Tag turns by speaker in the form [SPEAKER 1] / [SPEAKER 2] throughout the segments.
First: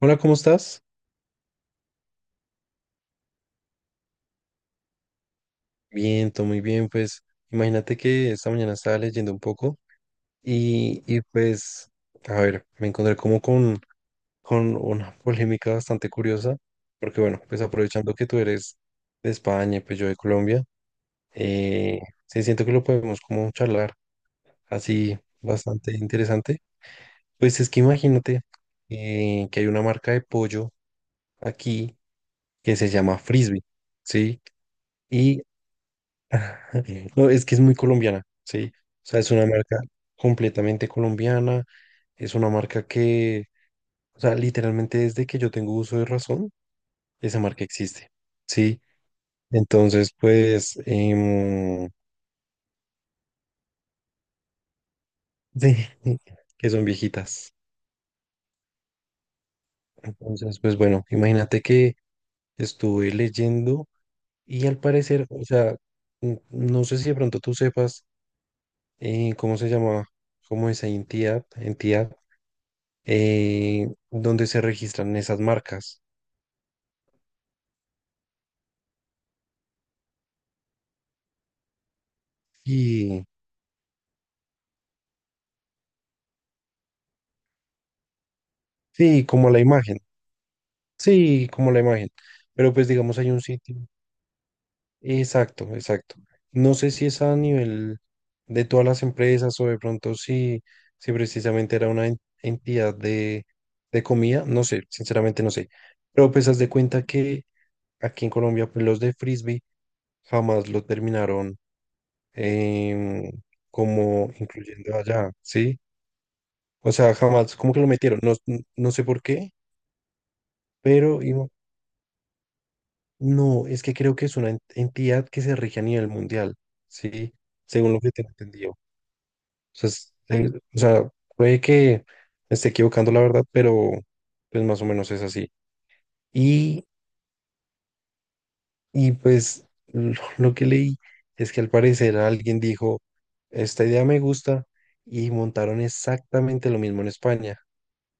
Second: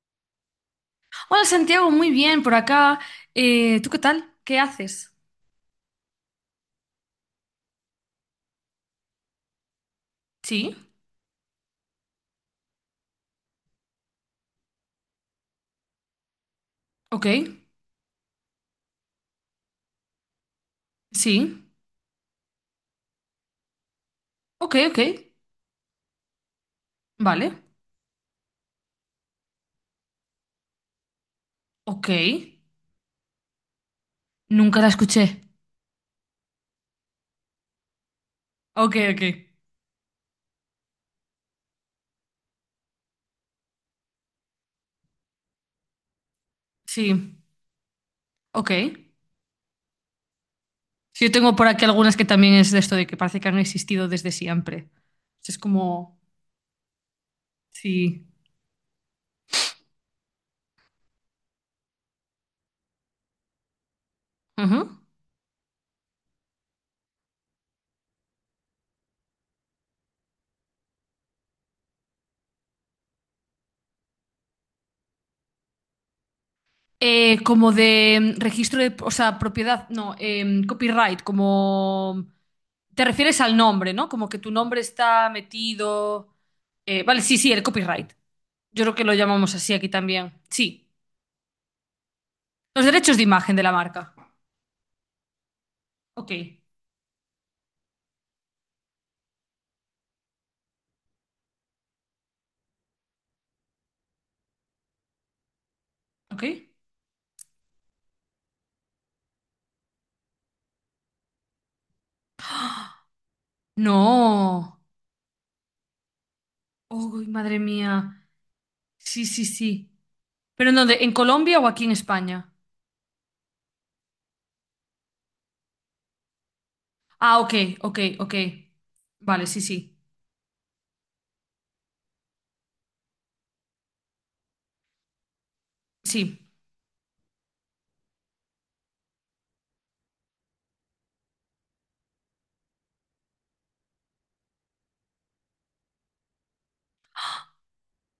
[SPEAKER 1] Hola, ¿cómo estás?
[SPEAKER 2] Hola Santiago, muy bien por acá. ¿Tú qué tal? ¿Qué haces?
[SPEAKER 1] Bien, todo muy bien. Pues imagínate que esta mañana estaba leyendo un poco
[SPEAKER 2] Sí,
[SPEAKER 1] y pues, a ver, me encontré como con una polémica bastante curiosa, porque
[SPEAKER 2] ok,
[SPEAKER 1] bueno, pues aprovechando que tú eres de España y pues yo de Colombia,
[SPEAKER 2] sí,
[SPEAKER 1] eh, sí siento que lo podemos como charlar
[SPEAKER 2] ok, ok,
[SPEAKER 1] así bastante interesante.
[SPEAKER 2] vale,
[SPEAKER 1] Pues es que imagínate que hay una marca de pollo aquí
[SPEAKER 2] ok.
[SPEAKER 1] que se llama Frisbee, ¿sí?
[SPEAKER 2] Nunca la escuché.
[SPEAKER 1] No, es que es muy colombiana, sí.
[SPEAKER 2] Ok,
[SPEAKER 1] O
[SPEAKER 2] ok,
[SPEAKER 1] sea, es una marca completamente colombiana. Es una marca que, o sea, literalmente desde que yo tengo uso de razón,
[SPEAKER 2] sí,
[SPEAKER 1] esa marca existe,
[SPEAKER 2] ok.
[SPEAKER 1] sí. Entonces, pues,
[SPEAKER 2] Sí, yo tengo por aquí algunas que también es de esto de que parece que han existido desde siempre. Es
[SPEAKER 1] sí,
[SPEAKER 2] como,
[SPEAKER 1] que son viejitas.
[SPEAKER 2] sí.
[SPEAKER 1] Entonces, pues bueno, imagínate que estuve leyendo y al
[SPEAKER 2] Ujú.
[SPEAKER 1] parecer, o sea, no sé si de pronto tú sepas cómo se llama, cómo esa entidad donde se registran esas marcas.
[SPEAKER 2] Como de registro de, o sea, propiedad, no, copyright, como... Te
[SPEAKER 1] Y
[SPEAKER 2] refieres al nombre, ¿no? Como que tu nombre está metido. Vale, sí, el copyright. Yo creo que lo
[SPEAKER 1] sí,
[SPEAKER 2] llamamos así aquí también. Sí.
[SPEAKER 1] sí, como la imagen. Pero
[SPEAKER 2] Los
[SPEAKER 1] pues
[SPEAKER 2] derechos
[SPEAKER 1] digamos
[SPEAKER 2] de
[SPEAKER 1] hay un
[SPEAKER 2] imagen de la
[SPEAKER 1] sitio.
[SPEAKER 2] marca.
[SPEAKER 1] Exacto, exacto.
[SPEAKER 2] Ok.
[SPEAKER 1] No sé si es a nivel de todas las empresas o de pronto si precisamente era una entidad de comida, no sé, sinceramente no sé. Pero
[SPEAKER 2] Ok.
[SPEAKER 1] pues haz de cuenta que aquí en Colombia pues, los de frisbee jamás lo terminaron em, como
[SPEAKER 2] No.
[SPEAKER 1] incluyendo allá, ¿sí? O sea,
[SPEAKER 2] Uy,
[SPEAKER 1] jamás
[SPEAKER 2] madre
[SPEAKER 1] como que lo metieron,
[SPEAKER 2] mía.
[SPEAKER 1] no, no sé por
[SPEAKER 2] Sí, sí,
[SPEAKER 1] qué,
[SPEAKER 2] sí. ¿Pero en dónde? ¿En
[SPEAKER 1] pero y no,
[SPEAKER 2] Colombia o aquí en España?
[SPEAKER 1] no, es que creo que es una entidad que se rige a nivel mundial, ¿sí?
[SPEAKER 2] Ah, ok,
[SPEAKER 1] Según
[SPEAKER 2] ok,
[SPEAKER 1] lo que tengo
[SPEAKER 2] ok.
[SPEAKER 1] entendido. O
[SPEAKER 2] Vale, sí,
[SPEAKER 1] sea,
[SPEAKER 2] sí.
[SPEAKER 1] o sea, puede que me esté equivocando la verdad, pero pues más o menos es así.
[SPEAKER 2] Sí.
[SPEAKER 1] Y, y pues lo que leí es que al parecer alguien dijo, esta idea me gusta, y montaron exactamente lo mismo en España,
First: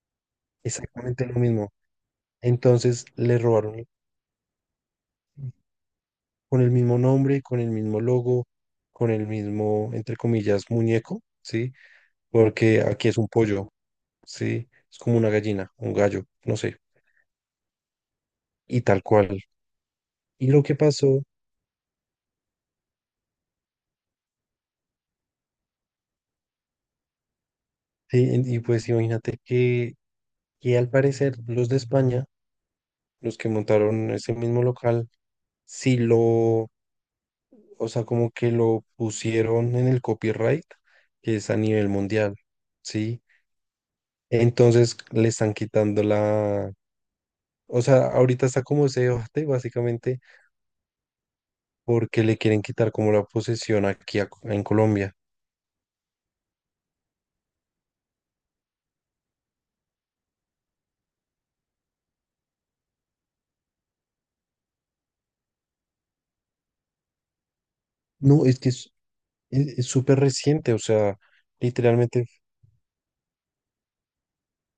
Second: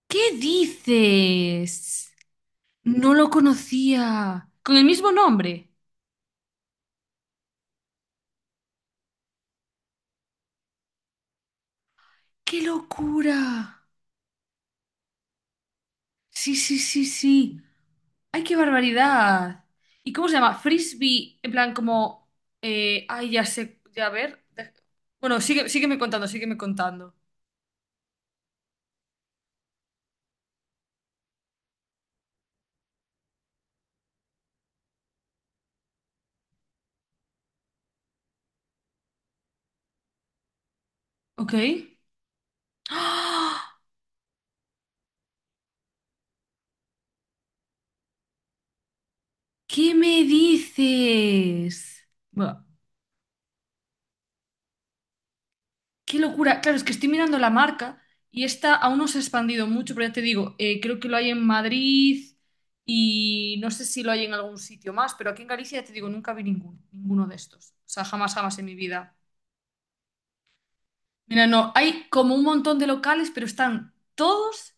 [SPEAKER 2] ¿Qué
[SPEAKER 1] exactamente lo mismo.
[SPEAKER 2] dices?
[SPEAKER 1] Entonces
[SPEAKER 2] No lo
[SPEAKER 1] le robaron.
[SPEAKER 2] conocía. ¿Con el mismo nombre?
[SPEAKER 1] Con el mismo nombre, con el mismo logo, con el mismo, entre comillas, muñeco, ¿sí?
[SPEAKER 2] ¡Qué
[SPEAKER 1] Porque aquí es un
[SPEAKER 2] locura!
[SPEAKER 1] pollo, ¿sí? Es como una gallina, un gallo,
[SPEAKER 2] Sí,
[SPEAKER 1] no sé,
[SPEAKER 2] sí, sí, sí. ¡Ay, qué
[SPEAKER 1] y tal cual.
[SPEAKER 2] barbaridad! ¿Y cómo se
[SPEAKER 1] Y
[SPEAKER 2] llama?
[SPEAKER 1] lo que pasó,
[SPEAKER 2] Frisbee, en plan como... ay, ya sé, ya a ver. De- Bueno, sigue, sígueme contando.
[SPEAKER 1] sí, y pues imagínate que al parecer los de España, los que montaron ese mismo local, sí lo, o sea, como que lo pusieron en el copyright, que es
[SPEAKER 2] Ok.
[SPEAKER 1] a nivel mundial, ¿sí?
[SPEAKER 2] ¡Ah!
[SPEAKER 1] Entonces le están quitando. O sea, ahorita está como ese debate
[SPEAKER 2] ¿Qué
[SPEAKER 1] básicamente
[SPEAKER 2] me dices?
[SPEAKER 1] porque le quieren
[SPEAKER 2] Buah,
[SPEAKER 1] quitar como la posesión aquí en Colombia.
[SPEAKER 2] qué locura. Claro, es que estoy mirando la marca y esta aún no se ha expandido mucho, pero ya te digo, creo que lo hay en Madrid y no sé si lo hay en algún sitio más, pero aquí en Galicia ya te digo, nunca vi ninguno, ninguno de estos. O sea, jamás,
[SPEAKER 1] No,
[SPEAKER 2] jamás
[SPEAKER 1] es
[SPEAKER 2] en
[SPEAKER 1] que
[SPEAKER 2] mi vida.
[SPEAKER 1] es súper reciente, o sea,
[SPEAKER 2] Mira, no, hay
[SPEAKER 1] literalmente,
[SPEAKER 2] como un montón de locales, pero están todos,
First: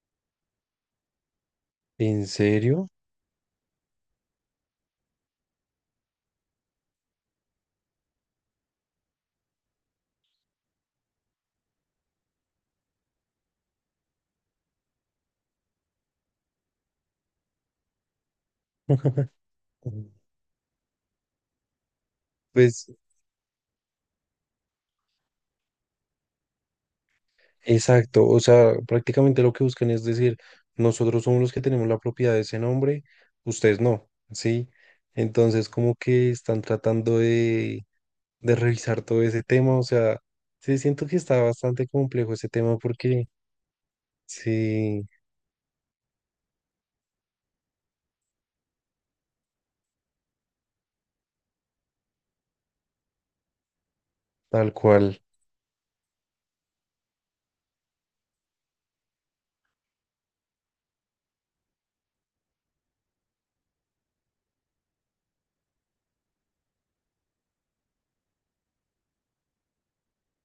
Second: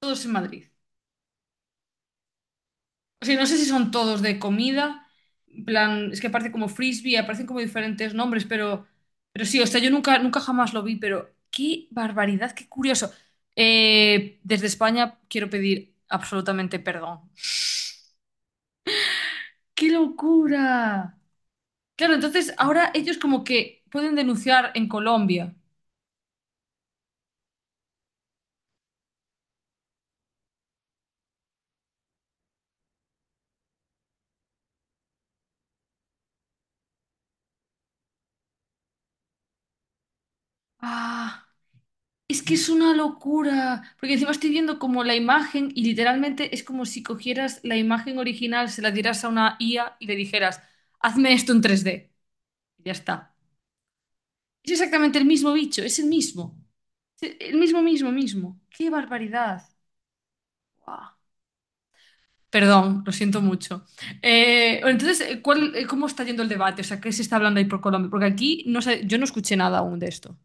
[SPEAKER 2] todos en Madrid.
[SPEAKER 1] ¿en serio?
[SPEAKER 2] O sea, no sé si son todos de comida, en plan, es que aparece como frisbee, aparecen como diferentes nombres, pero sí, o sea, yo nunca, nunca jamás lo vi, pero qué barbaridad, qué curioso. Desde España quiero pedir absolutamente perdón. ¡Qué locura! Claro, entonces
[SPEAKER 1] Pues
[SPEAKER 2] ahora ellos como que pueden denunciar en Colombia.
[SPEAKER 1] exacto, o sea, prácticamente lo que buscan es decir, nosotros somos los que tenemos la propiedad de ese nombre, ustedes no, ¿sí? Entonces como que están tratando de revisar todo ese tema, o sea, sí, siento que está
[SPEAKER 2] Ah.
[SPEAKER 1] bastante complejo
[SPEAKER 2] Es
[SPEAKER 1] ese
[SPEAKER 2] que es
[SPEAKER 1] tema
[SPEAKER 2] una
[SPEAKER 1] porque...
[SPEAKER 2] locura, porque encima estoy viendo como
[SPEAKER 1] Sí,
[SPEAKER 2] la imagen y literalmente es como si cogieras la imagen original, se la dieras a una IA y le dijeras, hazme esto en tres d. Y ya está. Es
[SPEAKER 1] tal
[SPEAKER 2] exactamente
[SPEAKER 1] cual.
[SPEAKER 2] el mismo bicho, es el mismo. Es el mismo, mismo, mismo. ¡Qué barbaridad! Guau. Perdón, lo siento mucho. Bueno, entonces, ¿cómo está yendo el debate? O sea, ¿qué se está hablando ahí por Colombia? Porque aquí no sé, yo no escuché nada aún de esto.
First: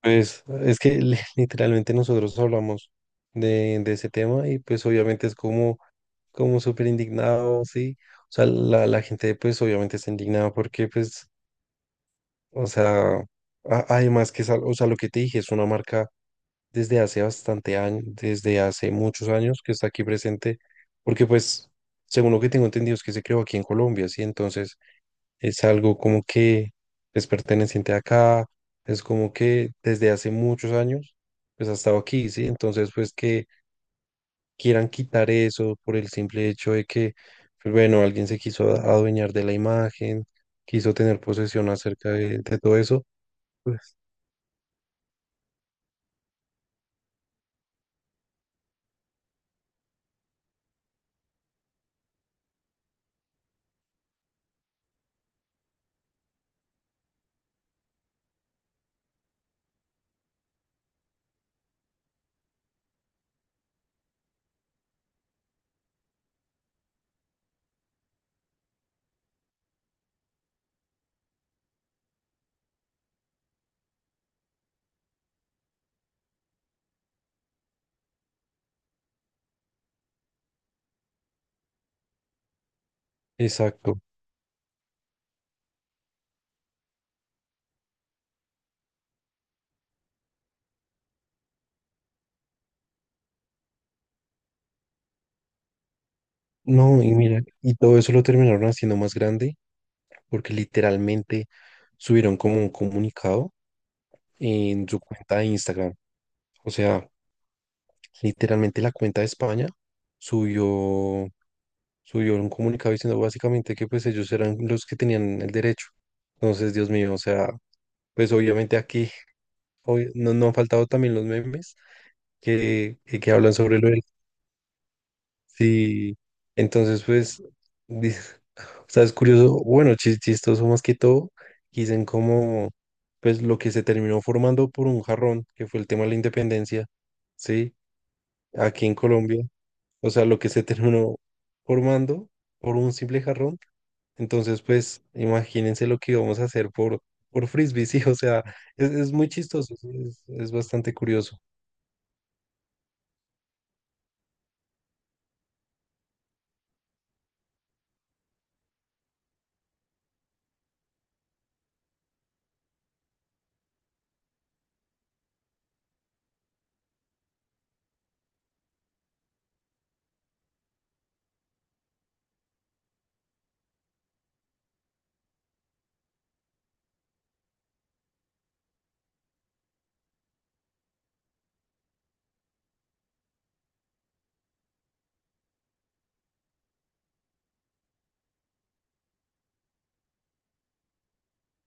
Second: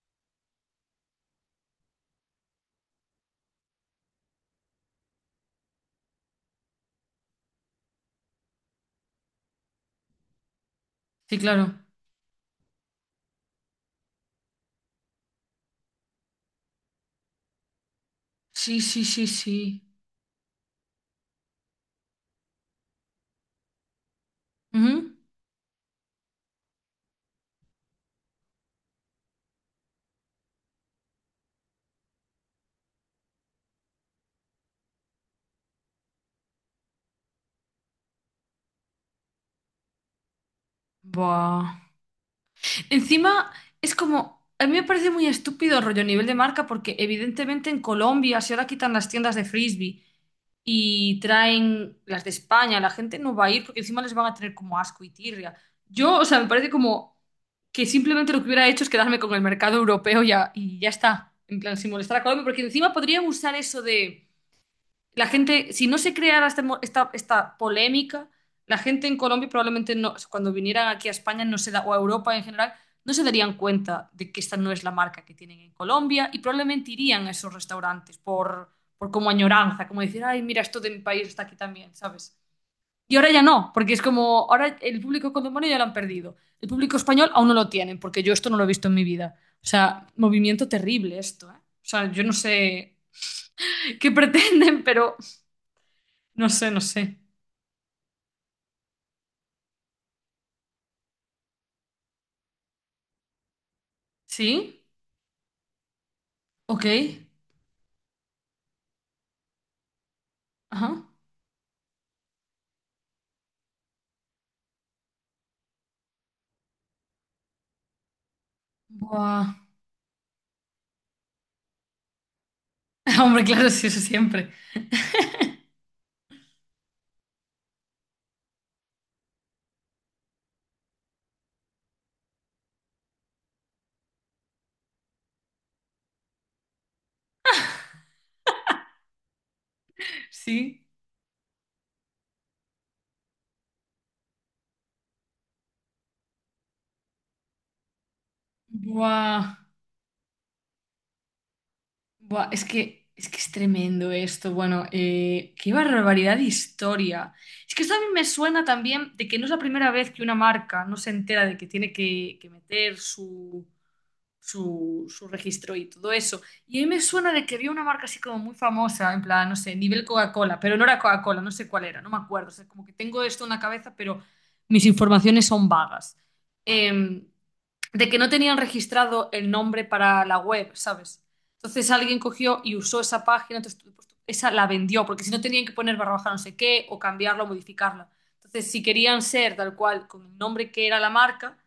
[SPEAKER 1] Pues es que literalmente nosotros hablamos de ese tema y pues obviamente es como, como súper indignado, sí. O sea, la gente pues obviamente está indignada porque pues,
[SPEAKER 2] Sí, claro.
[SPEAKER 1] o sea, además que es, o sea, lo que te dije es una marca desde hace bastante años, desde
[SPEAKER 2] Sí,
[SPEAKER 1] hace
[SPEAKER 2] sí, sí,
[SPEAKER 1] muchos años que
[SPEAKER 2] sí.
[SPEAKER 1] está aquí presente, porque pues, según lo que tengo entendido es que se creó aquí en Colombia, sí. Entonces,
[SPEAKER 2] Ujú.
[SPEAKER 1] es algo como que es perteneciente acá, es como que desde hace muchos años, pues ha estado aquí, ¿sí? Entonces, pues que quieran quitar eso por el simple hecho de que, pues bueno, alguien se quiso adueñar de la imagen, quiso tener posesión
[SPEAKER 2] Buah.
[SPEAKER 1] acerca de todo eso,
[SPEAKER 2] Encima es
[SPEAKER 1] pues
[SPEAKER 2] como, a mí me parece muy estúpido el rollo a nivel de marca porque evidentemente en Colombia si ahora quitan las tiendas de frisbee y traen las de España, la gente no va a ir porque encima les van a tener como asco y tirria. Yo, o sea, me parece como que simplemente lo que hubiera hecho es quedarme con el mercado europeo ya, y ya está, en plan, sin molestar a Colombia porque encima podrían usar eso de la gente, si no se creara este esta, esta polémica, la gente en Colombia probablemente no, cuando vinieran aquí a España no se da, o a Europa en general, no se darían cuenta de que esta no es la marca que tienen en Colombia y probablemente irían a esos restaurantes por como añoranza, como decir, ay, mira, esto de mi país está aquí también, ¿sabes? Y ahora ya no, porque
[SPEAKER 1] exacto.
[SPEAKER 2] es como, ahora el público colombiano ya lo han perdido. El público español aún no lo tienen, porque yo esto no lo he visto en mi vida. O sea, movimiento terrible esto, ¿eh? O sea, yo no sé qué pretenden, pero no sé, no
[SPEAKER 1] No, y
[SPEAKER 2] sé.
[SPEAKER 1] mira, y todo eso lo terminaron haciendo más grande porque literalmente subieron como un comunicado
[SPEAKER 2] ¿Sí?
[SPEAKER 1] en su cuenta de Instagram. O
[SPEAKER 2] Ok.
[SPEAKER 1] sea, literalmente la cuenta de España subió,
[SPEAKER 2] Ajá.
[SPEAKER 1] subió un comunicado diciendo básicamente que pues ellos eran los que tenían el derecho. Entonces, Dios mío, o sea, pues obviamente aquí
[SPEAKER 2] Buah.
[SPEAKER 1] no, no han faltado también los memes que, que que
[SPEAKER 2] Hombre,
[SPEAKER 1] hablan
[SPEAKER 2] claro,
[SPEAKER 1] sobre
[SPEAKER 2] sí,
[SPEAKER 1] lo
[SPEAKER 2] eso
[SPEAKER 1] del...
[SPEAKER 2] siempre.
[SPEAKER 1] Sí, entonces pues, di- o sea, es curioso, bueno, chistoso más que todo, dicen como pues lo que se terminó formando por un jarrón, que fue el tema de la independencia, ¿sí? Aquí en Colombia. O sea, lo que se
[SPEAKER 2] Sí.
[SPEAKER 1] terminó formando por un simple jarrón. Entonces, pues, imagínense lo que íbamos a hacer por frisbee, sí, o sea, es muy
[SPEAKER 2] Buah.
[SPEAKER 1] chistoso, sí, es bastante curioso.
[SPEAKER 2] Buah. Es que es tremendo esto. Bueno, qué barbaridad de historia. Es que esto a mí me suena también de que no es la primera vez que una marca no se entera de que que meter su registro y todo eso. Y a mí me suena de que había una marca así como muy famosa, en plan, no sé, nivel Coca-Cola, pero no era Coca-Cola, no sé cuál era, no me acuerdo. O sea, como que tengo esto en la cabeza, pero mis informaciones son vagas. Em, de que no tenían registrado el nombre para la web, ¿sabes? Entonces alguien cogió y usó esa página, entonces esa la vendió, porque si no tenían que poner barra baja no sé qué, o cambiarla, o modificarla. Entonces, si querían ser tal cual, con el nombre que era la marca,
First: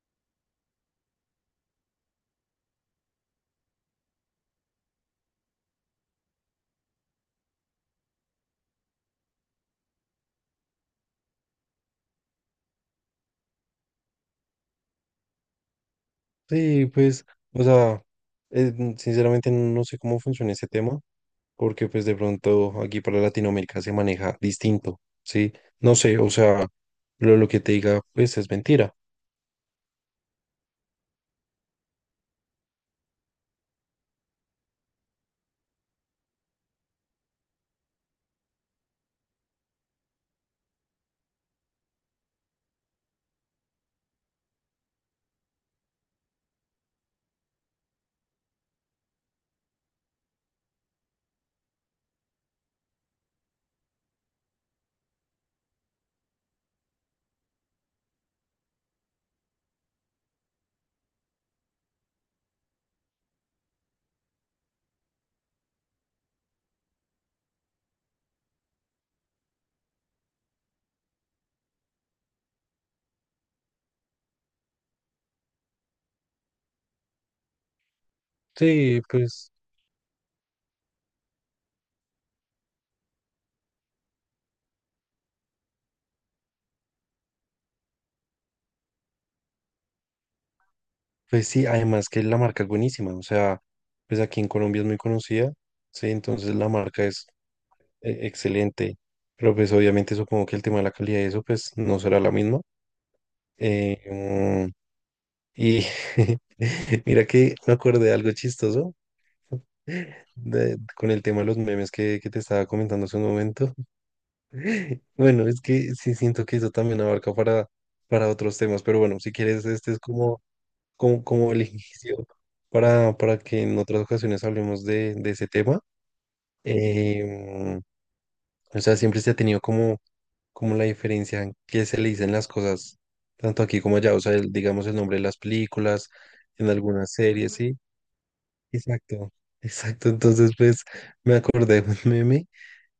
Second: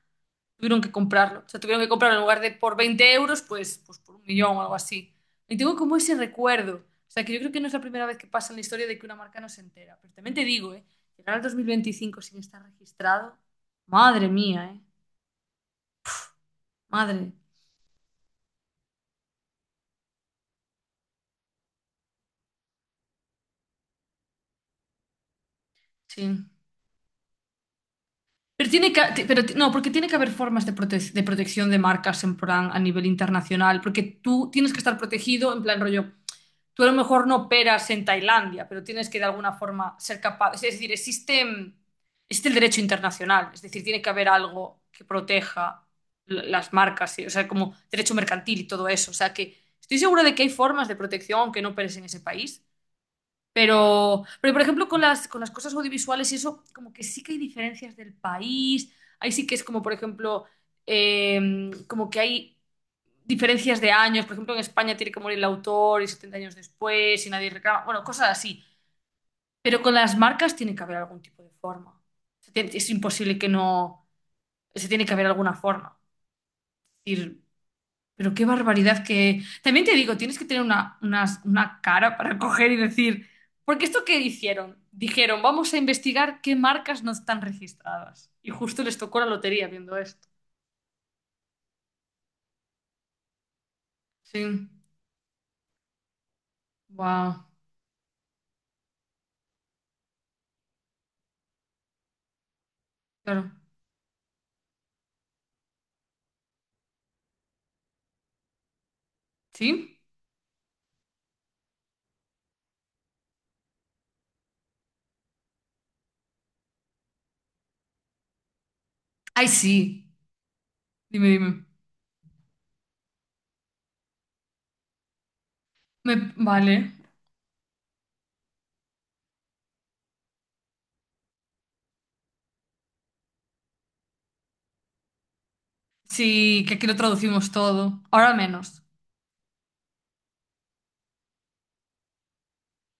[SPEAKER 2] tuvieron que comprarlo. O sea, tuvieron que comprarlo en lugar de por 20 euros, pues por un millón o algo así. Y tengo como ese recuerdo. O sea, que yo creo que no es la primera vez que pasa en la historia de que una marca no se entera. Pero también te digo, ¿eh? Llegar al 2025 sin estar registrado. Madre mía, ¿eh?
[SPEAKER 1] Sí, pues,
[SPEAKER 2] Madre.
[SPEAKER 1] o sea, sinceramente no sé cómo funciona ese tema, porque pues de pronto aquí para Latinoamérica se maneja distinto, sí, no sé, o
[SPEAKER 2] Sí.
[SPEAKER 1] sea, lo que te diga, pues, es
[SPEAKER 2] Pero tiene
[SPEAKER 1] mentira.
[SPEAKER 2] que, ti- pero ti- No, porque tiene que haber formas de, de protección de marcas en plan a nivel internacional, porque tú tienes que estar protegido en plan rollo. Tú a lo mejor no operas en Tailandia, pero tienes que de alguna forma ser capaz. Es decir, existe, existe el derecho internacional, es decir, tiene que haber algo que proteja las marcas, ¿sí? O sea, como derecho mercantil y todo eso. O sea, que estoy segura de que hay formas de protección aunque no operes en ese país. Pero por ejemplo, con las cosas audiovisuales y eso, como que sí que hay diferencias del país. Ahí sí que es como, por ejemplo, como que hay diferencias de años. Por ejemplo, en España tiene que morir el autor y 70 años después y nadie reclama. Bueno, cosas así. Pero con las marcas tiene que haber algún tipo de forma. O sea, es imposible que no... Se tiene que haber alguna forma. Es decir, pero qué
[SPEAKER 1] Sí,
[SPEAKER 2] barbaridad que...
[SPEAKER 1] pues.
[SPEAKER 2] También te digo, tienes que tener una cara para coger y decir... Porque esto que hicieron, dijeron, vamos a investigar qué marcas no están registradas. Y justo les tocó la lotería viendo esto.
[SPEAKER 1] Pues sí, además que la marca es buenísima, o sea, pues aquí en
[SPEAKER 2] Sí.
[SPEAKER 1] Colombia es muy conocida, sí, entonces la marca es
[SPEAKER 2] Wow.
[SPEAKER 1] excelente, pero pues obviamente supongo que el tema de la calidad de eso pues no será la misma.
[SPEAKER 2] Claro.
[SPEAKER 1] Eh, mm, y mira que me acordé de algo chistoso
[SPEAKER 2] ¿Sí?
[SPEAKER 1] con el tema de los memes que te estaba comentando hace un momento. Bueno, es que sí siento que eso también abarca para otros temas, pero bueno, si
[SPEAKER 2] Ay,
[SPEAKER 1] quieres, este es
[SPEAKER 2] sí. Dime,
[SPEAKER 1] como el
[SPEAKER 2] dime.
[SPEAKER 1] inicio para que en otras ocasiones hablemos de ese tema.
[SPEAKER 2] Vale.
[SPEAKER 1] Em, o sea, siempre se ha tenido como, como la diferencia en qué se le dicen las cosas, tanto aquí como allá. O sea, el- digamos el nombre de las películas,
[SPEAKER 2] Sí,
[SPEAKER 1] en
[SPEAKER 2] que aquí lo
[SPEAKER 1] algunas
[SPEAKER 2] traducimos
[SPEAKER 1] series, ¿sí?
[SPEAKER 2] todo. Ahora menos.
[SPEAKER 1] Exacto, exacto. Entonces, pues me acordé de un meme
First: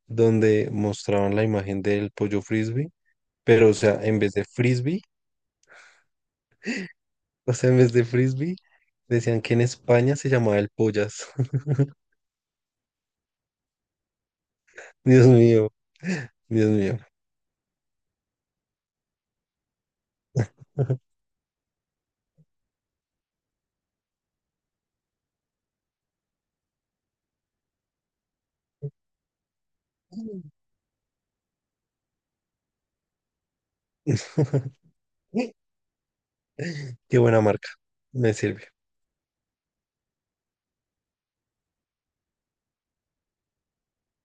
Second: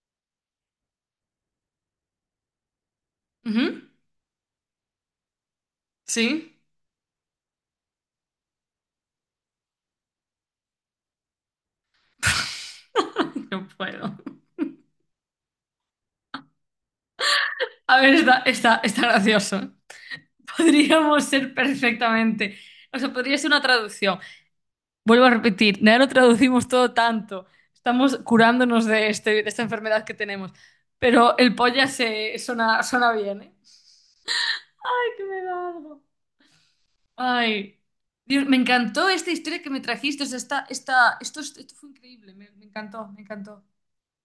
[SPEAKER 1] donde mostraban la imagen del pollo frisbee, pero o
[SPEAKER 2] Ujú.
[SPEAKER 1] sea, en vez de frisbee,
[SPEAKER 2] Sí.
[SPEAKER 1] o sea, en vez de frisbee, decían que en España se llamaba el pollas.
[SPEAKER 2] No puedo.
[SPEAKER 1] Dios mío. Dios mío.
[SPEAKER 2] A ver, está gracioso. Podríamos ser perfectamente. O sea, podría ser una traducción. Vuelvo a repetir, ya lo traducimos todo tanto. Estamos curándonos de, este, de esta enfermedad que tenemos. Pero el polla se suena, suena bien, ¿eh? Ay, que me da algo.
[SPEAKER 1] Qué buena marca.
[SPEAKER 2] Ay,
[SPEAKER 1] Me
[SPEAKER 2] Dios, me
[SPEAKER 1] sirve.
[SPEAKER 2] encantó esta historia que me trajiste. O sea, esto fue increíble. Me encantó, me encantó.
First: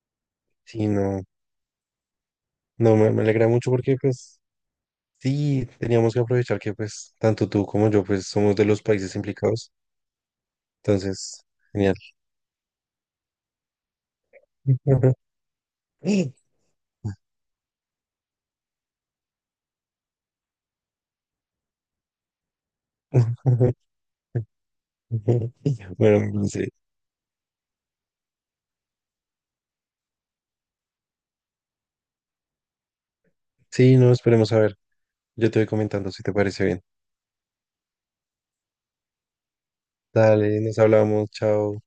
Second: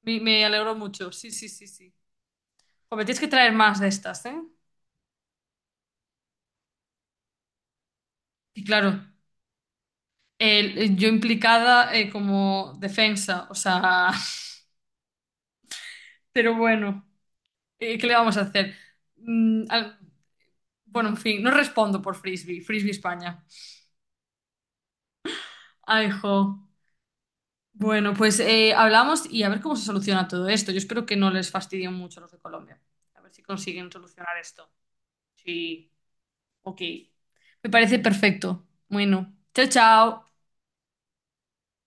[SPEAKER 2] Me alegró
[SPEAKER 1] Sí,
[SPEAKER 2] mucho.
[SPEAKER 1] no,
[SPEAKER 2] Sí, sí, sí, sí.
[SPEAKER 1] no,
[SPEAKER 2] Joder, tienes
[SPEAKER 1] me
[SPEAKER 2] que
[SPEAKER 1] alegra
[SPEAKER 2] traer
[SPEAKER 1] mucho
[SPEAKER 2] más de
[SPEAKER 1] porque
[SPEAKER 2] estas, ¿eh?
[SPEAKER 1] pues sí, teníamos que aprovechar que pues tanto tú como yo pues somos
[SPEAKER 2] Y
[SPEAKER 1] de los
[SPEAKER 2] claro,
[SPEAKER 1] países implicados.
[SPEAKER 2] yo
[SPEAKER 1] Entonces,
[SPEAKER 2] implicada
[SPEAKER 1] genial.
[SPEAKER 2] como defensa, o sea, pero bueno, ¿qué le vamos a hacer? Mm, al- bueno, en fin, no respondo por Frisbee, Frisbee España. Ay,
[SPEAKER 1] Bueno,
[SPEAKER 2] jo.
[SPEAKER 1] sí.
[SPEAKER 2] Bueno, pues hablamos y a ver cómo se soluciona todo esto. Yo espero que no les fastidien mucho a los de Colombia. A ver si consiguen
[SPEAKER 1] Sí, no,
[SPEAKER 2] solucionar
[SPEAKER 1] esperemos a
[SPEAKER 2] esto.
[SPEAKER 1] ver. Yo te voy
[SPEAKER 2] Sí,
[SPEAKER 1] comentando si te parece
[SPEAKER 2] ok.
[SPEAKER 1] bien.
[SPEAKER 2] Me parece perfecto. Bueno, chao, chao.
[SPEAKER 1] Dale, nos hablamos. Chao.